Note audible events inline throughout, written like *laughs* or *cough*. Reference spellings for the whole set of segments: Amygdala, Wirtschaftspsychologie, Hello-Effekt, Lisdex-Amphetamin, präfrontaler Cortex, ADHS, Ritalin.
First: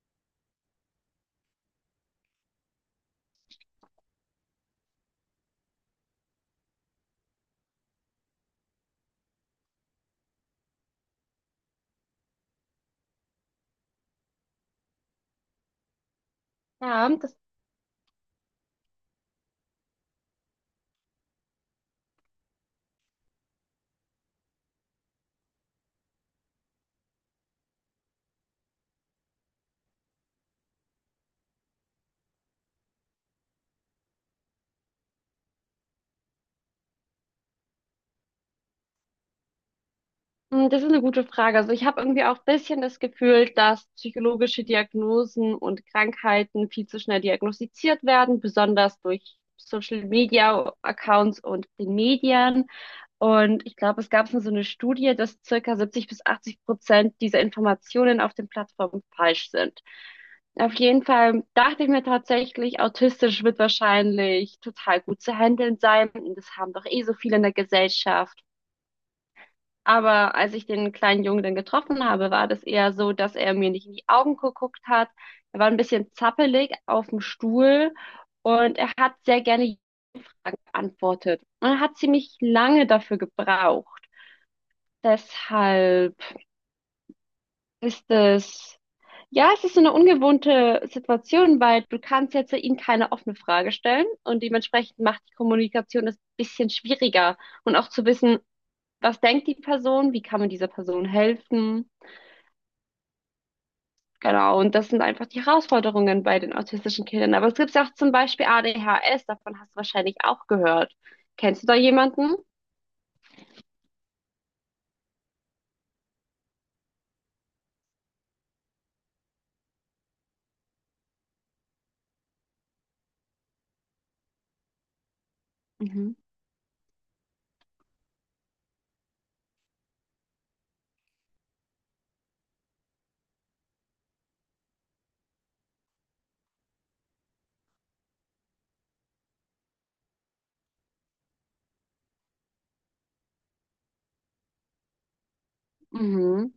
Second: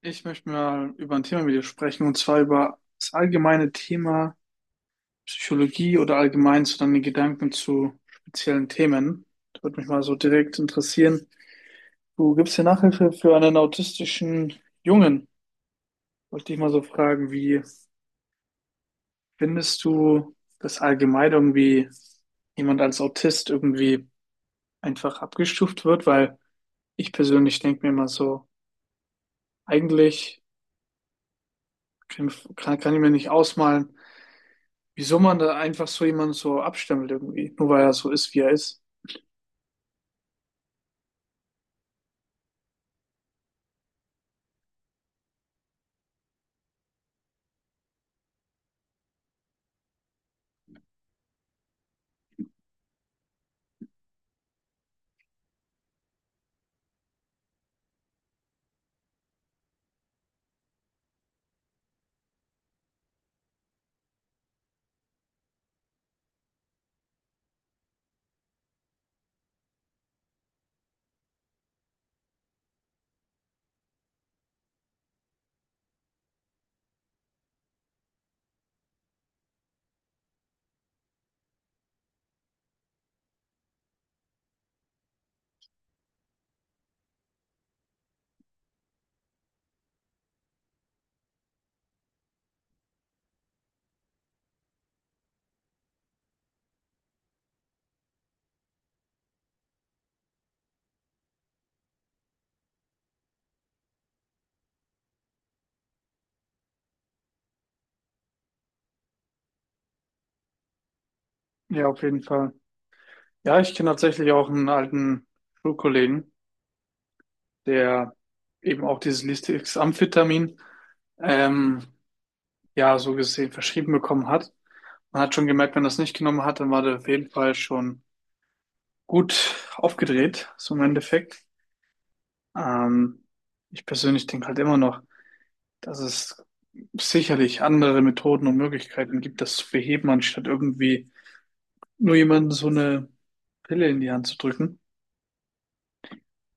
Ich möchte mal über ein Thema mit dir sprechen, und zwar über das allgemeine Thema Psychologie oder allgemein so deine Gedanken zu speziellen Themen. Das würde mich mal so direkt interessieren. Du gibst hier Nachhilfe für einen autistischen Jungen. Wollte dich mal so Ja, fragen, das, wie findest du, dass allgemein irgendwie jemand als Autist irgendwie einfach abgestuft wird? Weil ich persönlich denke mir immer so, eigentlich kann, kann ich mir nicht ausmalen, wieso man da einfach so jemanden so abstempelt irgendwie, nur weil er so ist, wie er ist. Das ist eine gute Frage. Also ich habe irgendwie auch ein bisschen das Gefühl, dass psychologische Diagnosen und Krankheiten viel zu schnell diagnostiziert werden, besonders durch Social Media Accounts und den Medien. Und ich glaube, es gab so eine Studie, dass circa 70 bis 80% dieser Informationen auf den Plattformen falsch sind. Auf jeden Fall dachte ich mir tatsächlich, autistisch wird wahrscheinlich total gut zu handeln sein. Und das haben doch eh so viele in der Gesellschaft. Aber als ich den kleinen Jungen dann getroffen habe, war das eher so, dass er mir nicht in die Augen geguckt hat. Er war ein bisschen zappelig auf dem Stuhl und er hat sehr gerne Ja geantwortet. Und er hat ziemlich lange dafür gebraucht. Deshalb ist es, ja, es ist so eine ungewohnte Situation, weil du kannst jetzt ihm keine offene Frage stellen, und dementsprechend macht die Kommunikation das ein bisschen schwieriger, und auch zu wissen, was denkt die Person, wie kann man dieser Person helfen. Genau, und das sind einfach die Herausforderungen bei den autistischen Kindern. Aber es gibt ja auch zum Beispiel ADHS, davon hast du wahrscheinlich auch gehört. Kennst du da Ja, auf jeden jemanden? Fall. Ja, ich kenne tatsächlich auch einen alten Schulkollegen, der eben auch dieses Lisdex-Amphetamin, ähm, ja, so gesehen verschrieben bekommen hat. Man hat schon gemerkt, wenn er es Mhm. nicht genommen hat, dann war der auf jeden Fall schon gut aufgedreht, so im Endeffekt. Ähm, Ich persönlich denke halt immer noch, dass es sicherlich andere Methoden und Möglichkeiten gibt, das zu beheben, anstatt irgendwie nur jemandem so eine Pille in die Hand zu drücken. Mhm.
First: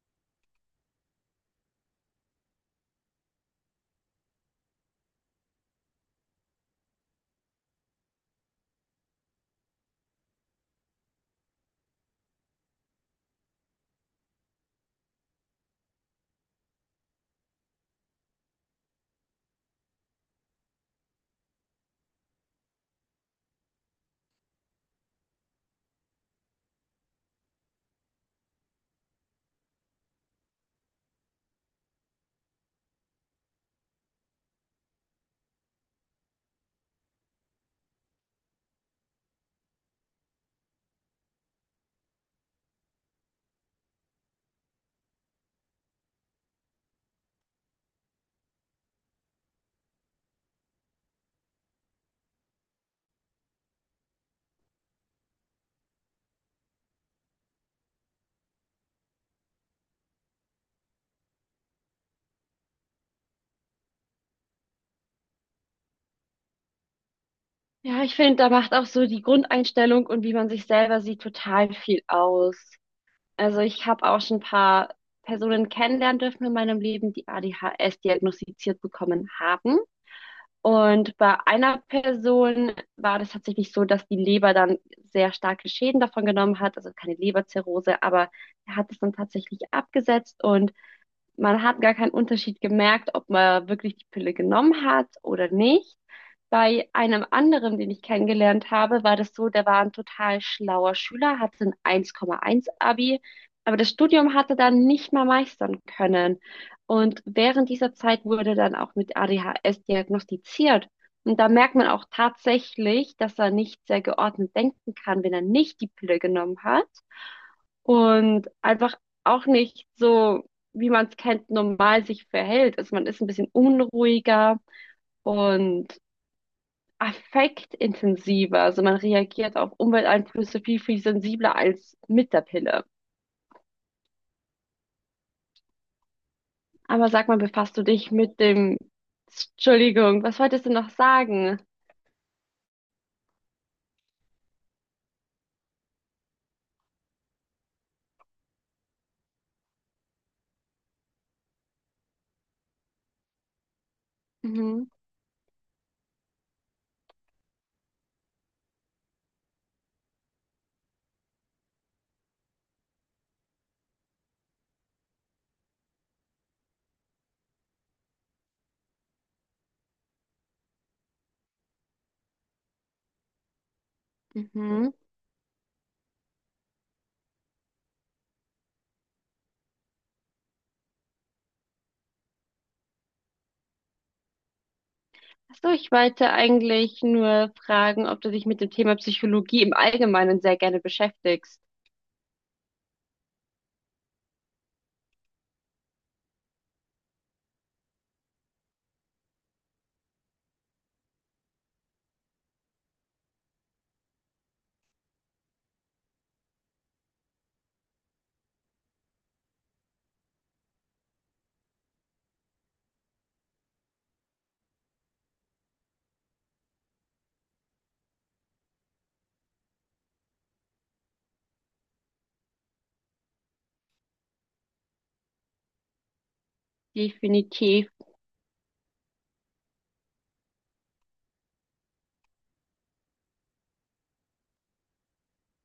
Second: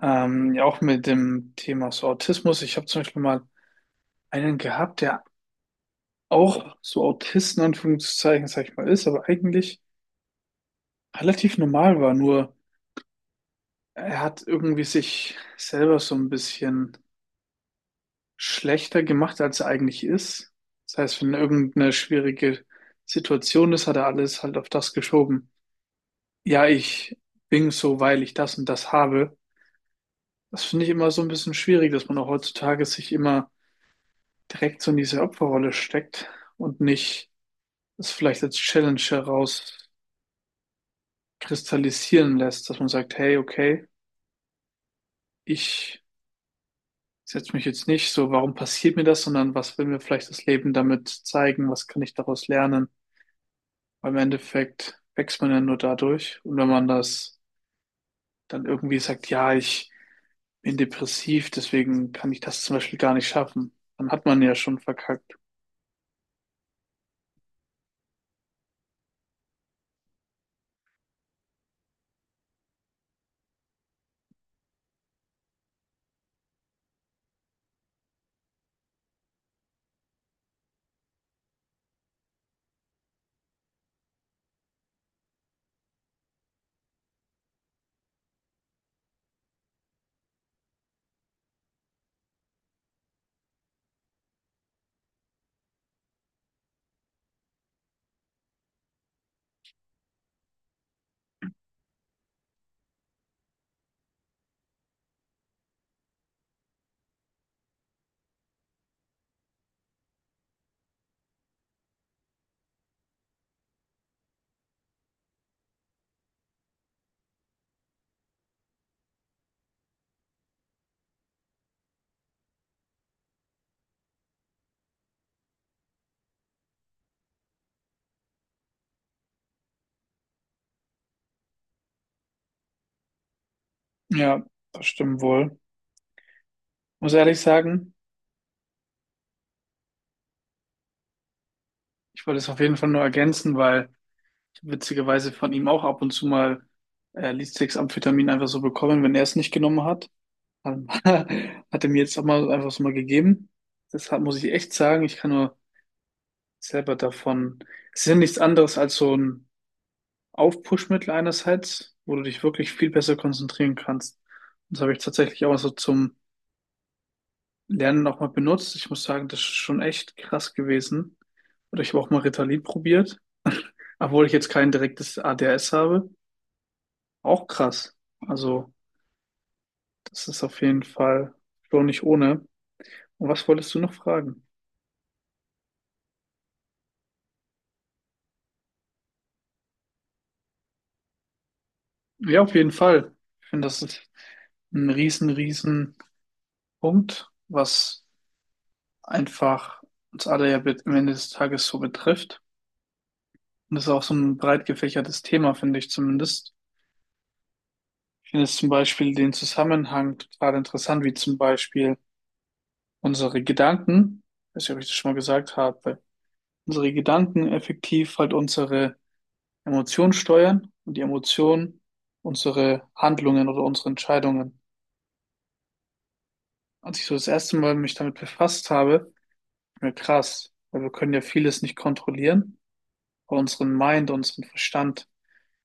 Ja, auch mit dem Thema so Autismus. Ich habe zum Beispiel mal einen gehabt, der auch so Autist in Anführungszeichen, sag ich mal, ist, aber eigentlich relativ normal war. Nur er hat irgendwie sich selber so ein bisschen schlechter gemacht, als er eigentlich ist. Das heißt, wenn irgendeine schwierige Situation ist, hat er alles halt auf das geschoben. Ja, ich bin so, weil ich das und das habe. Das finde ich immer so ein bisschen schwierig, dass man auch heutzutage sich immer direkt so in diese Opferrolle steckt und nicht es vielleicht als Challenge herauskristallisieren lässt, dass man sagt, hey, okay, ich setze mich jetzt nicht so, warum passiert mir das, sondern was will mir vielleicht das Leben damit zeigen, was kann ich daraus lernen? Weil im Endeffekt wächst man ja nur dadurch. Und wenn man das dann irgendwie sagt, ja, ich bin depressiv, deswegen kann ich das zum Beispiel gar nicht schaffen, dann hat man ja schon verkackt. Ja, ich finde, da macht auch so die Grundeinstellung und wie man sich selber sieht total viel aus. Also ich habe auch schon ein paar Personen kennenlernen dürfen in meinem Leben, die ADHS diagnostiziert bekommen haben. Und bei einer Person war das tatsächlich so, dass die Leber dann sehr starke Schäden davon genommen hat, also keine Leberzirrhose, aber er hat es dann tatsächlich abgesetzt und man hat gar keinen Unterschied gemerkt, ob man wirklich die Pille genommen hat oder nicht. Bei einem anderen, den ich kennengelernt habe, war das so, der war ein total schlauer Schüler, hatte ein 1,1 Abi, aber das Studium hatte dann nicht mal meistern können. Und während dieser Zeit wurde dann auch mit ADHS diagnostiziert. Und da merkt man auch tatsächlich, dass er nicht sehr geordnet denken kann, wenn er nicht die Pille genommen hat und einfach auch nicht so, wie man es kennt, normal sich verhält. Also man ist ein bisschen unruhiger und affektintensiver. Also man reagiert auf Umwelteinflüsse viel, viel sensibler als mit der Pille. Ja, das stimmt wohl. Aber Muss sag mal, ehrlich befasst du sagen, dich mit dem... Entschuldigung, was wolltest du noch sagen? ich wollte es auf jeden Fall nur ergänzen, weil ich witzigerweise von ihm auch ab und zu mal äh, amphetamin einfach so bekommen, wenn er es nicht genommen hat. Ähm, *laughs* Hat er mir jetzt auch mal einfach so mal gegeben. Deshalb muss ich echt Mhm, sagen, ich kann nur selber davon. Es ist ja nichts anderes als so ein Aufpushmittel einerseits, wo du dich wirklich viel besser konzentrieren kannst. Und das habe ich tatsächlich auch so zum Lernen nochmal benutzt. Ich muss sagen, das ist schon echt krass gewesen. Oder ich habe auch mal Ritalin probiert, *laughs* obwohl ich jetzt kein mhm. direktes ADHS habe. Auch krass. Also, das ist auf jeden Fall schon nicht ohne. Und was wolltest du noch fragen? Achso, ich wollte eigentlich nur fragen, ob du dich mit dem Thema Psychologie im Allgemeinen sehr gerne beschäftigst. Ja, auf jeden Fall. Ich finde, das ist ein riesen, riesen Punkt, was einfach uns alle ja am Ende des Tages so betrifft. Und das ist auch so ein breit gefächertes Thema, finde ich zumindest. Ich finde jetzt zum Beispiel den Zusammenhang total interessant, wie zum Beispiel unsere Gedanken, ich weiß nicht, ob ich das schon mal gesagt habe, unsere Gedanken effektiv halt unsere Emotionen steuern und die Emotionen unsere Handlungen oder unsere Entscheidungen. Als ich so das erste Mal Definitiv. mich damit befasst habe, ist mir krass, weil wir können ja vieles nicht kontrollieren, aber unseren Mind, unseren Verstand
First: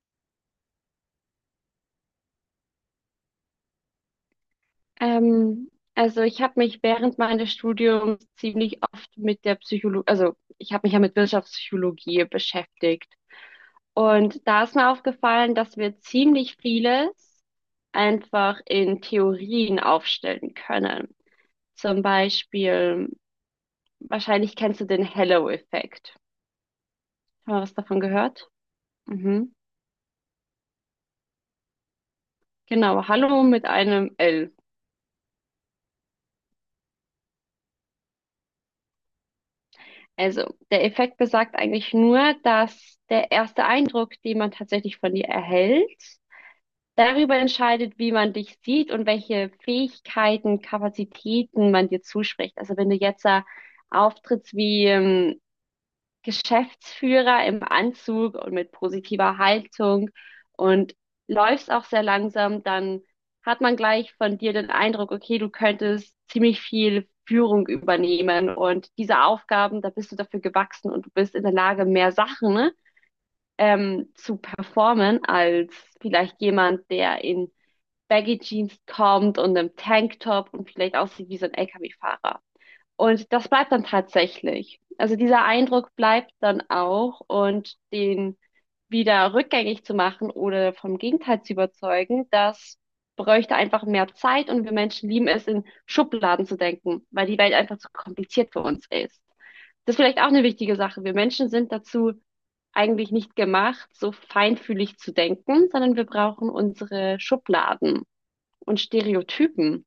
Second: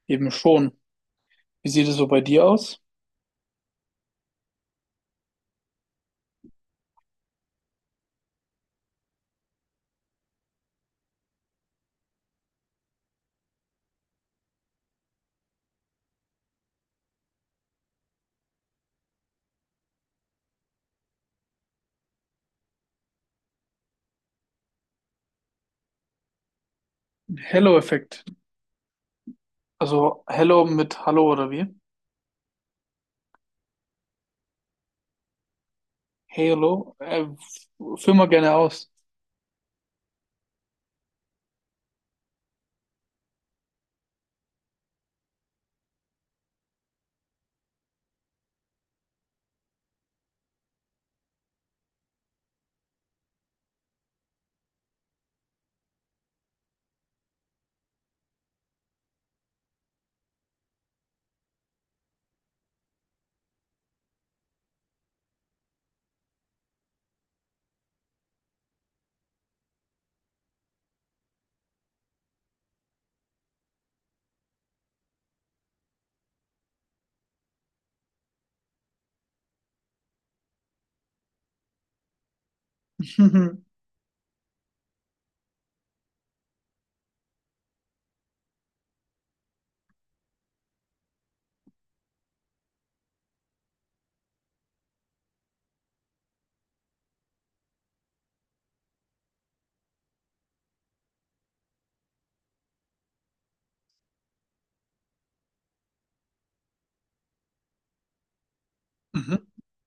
eben schon. Wie sieht es so bei dir aus? Ähm, also ich habe mich während meines Studiums ziemlich oft mit der Psychologie, also ich habe mich ja mit Wirtschaftspsychologie beschäftigt. Und da ist mir aufgefallen, dass wir ziemlich vieles einfach in Theorien aufstellen können. Zum Beispiel, wahrscheinlich kennst du den Hello-Effekt. Haben wir was davon Hello-Effekt. gehört? Mhm. Also Hello mit Hallo oder wie? Genau, Hallo mit einem L. Halo. Führ mal gerne aus. Also, der Effekt besagt eigentlich nur, dass der erste Eindruck, den man tatsächlich von dir erhält, darüber entscheidet, wie man dich sieht und welche Fähigkeiten, Kapazitäten man dir zuspricht. Also, wenn du jetzt da auftrittst wie, Geschäftsführer im Anzug und mit positiver Haltung und läufst auch sehr langsam, dann hat man gleich von dir den Eindruck, okay, du könntest ziemlich viel Führung übernehmen und diese Aufgaben, da bist du dafür gewachsen, und du bist in der Lage, mehr Sachen ne, zu performen als vielleicht jemand, der in Baggy Jeans kommt und einem Tanktop und vielleicht aussieht wie so ein LKW-Fahrer. Und das bleibt *laughs* dann tatsächlich. Also dieser Eindruck bleibt dann auch, und den wieder rückgängig zu machen oder vom Gegenteil zu überzeugen, das bräuchte einfach mehr Zeit, und wir Menschen lieben es, in Schubladen zu denken, weil die Welt einfach zu kompliziert für uns ist. Das ist vielleicht auch eine wichtige Sache. Wir Menschen sind dazu eigentlich nicht gemacht, so feinfühlig zu denken, sondern wir brauchen unsere Schubladen und Mhm. Stereotypen.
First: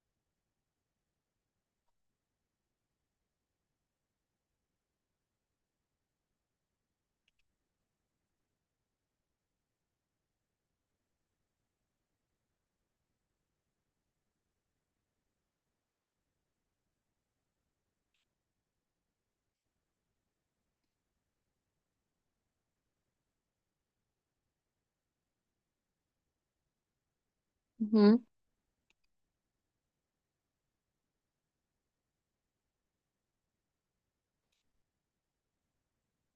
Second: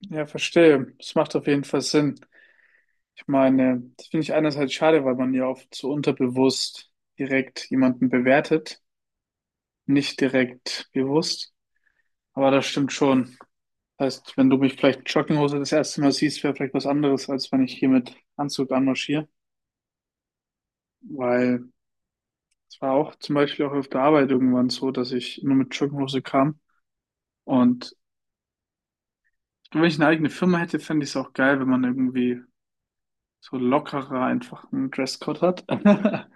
Ja, verstehe. Das macht auf jeden Fall Sinn. Ich meine, das finde ich einerseits schade, weil man ja oft so unterbewusst direkt jemanden bewertet, nicht direkt bewusst. Aber das stimmt schon. Heißt, wenn du mich vielleicht in Jogginghose das erste Mal siehst, wäre vielleicht was anderes, als wenn ich hier mit Anzug anmarschiere. Weil es war auch zum Beispiel auch auf der Arbeit irgendwann so, dass ich nur mit Jogginghose kam. Und Mhm. wenn ich eine eigene Firma hätte, fände ich es auch geil, wenn man irgendwie so lockerer einfach einen Dresscode hat. *laughs*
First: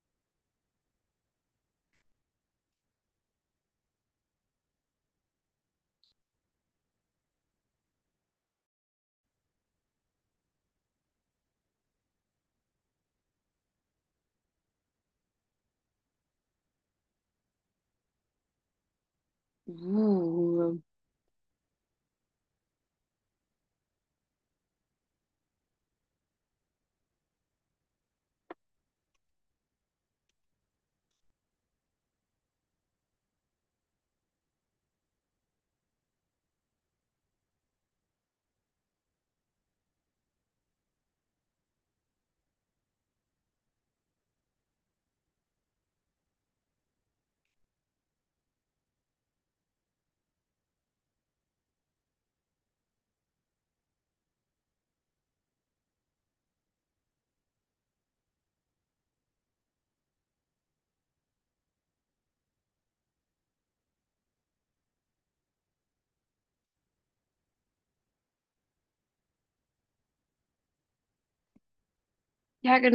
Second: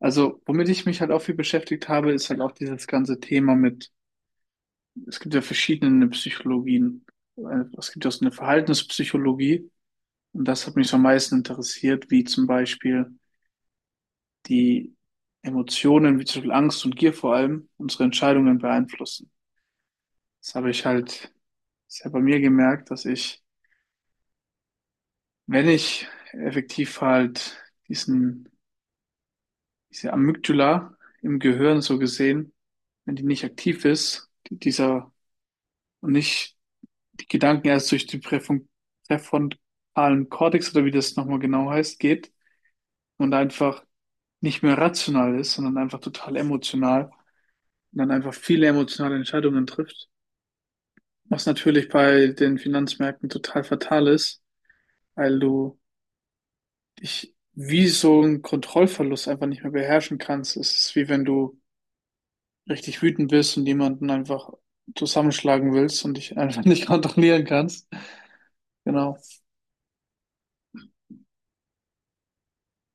Also, womit ich mich halt auch viel beschäftigt habe, ist halt auch dieses ganze Thema mit, es gibt ja verschiedene Psychologien. Es gibt ja so eine Verhaltenspsychologie. Und das hat mich so am meisten interessiert, wie zum Beispiel die Emotionen, wie zum Beispiel Angst und Gier vor allem, unsere Entscheidungen beeinflussen. Das habe Uh. ich halt sehr bei mir gemerkt, dass ich, wenn ich effektiv halt diesen, diese Amygdala im Gehirn so gesehen, wenn die nicht aktiv ist, und nicht die Gedanken erst durch die präfrontalen Cortex oder wie das nochmal genau heißt, geht und einfach nicht mehr rational ist, sondern einfach total emotional und dann einfach viele emotionale Entscheidungen trifft. Was natürlich bei den Finanzmärkten total fatal ist, weil du dich wie so einen Kontrollverlust einfach nicht mehr beherrschen kannst. Es ist wie wenn du richtig wütend bist und jemanden einfach zusammenschlagen willst und dich einfach *laughs* nicht kontrollieren kannst. Genau. Ja, genau.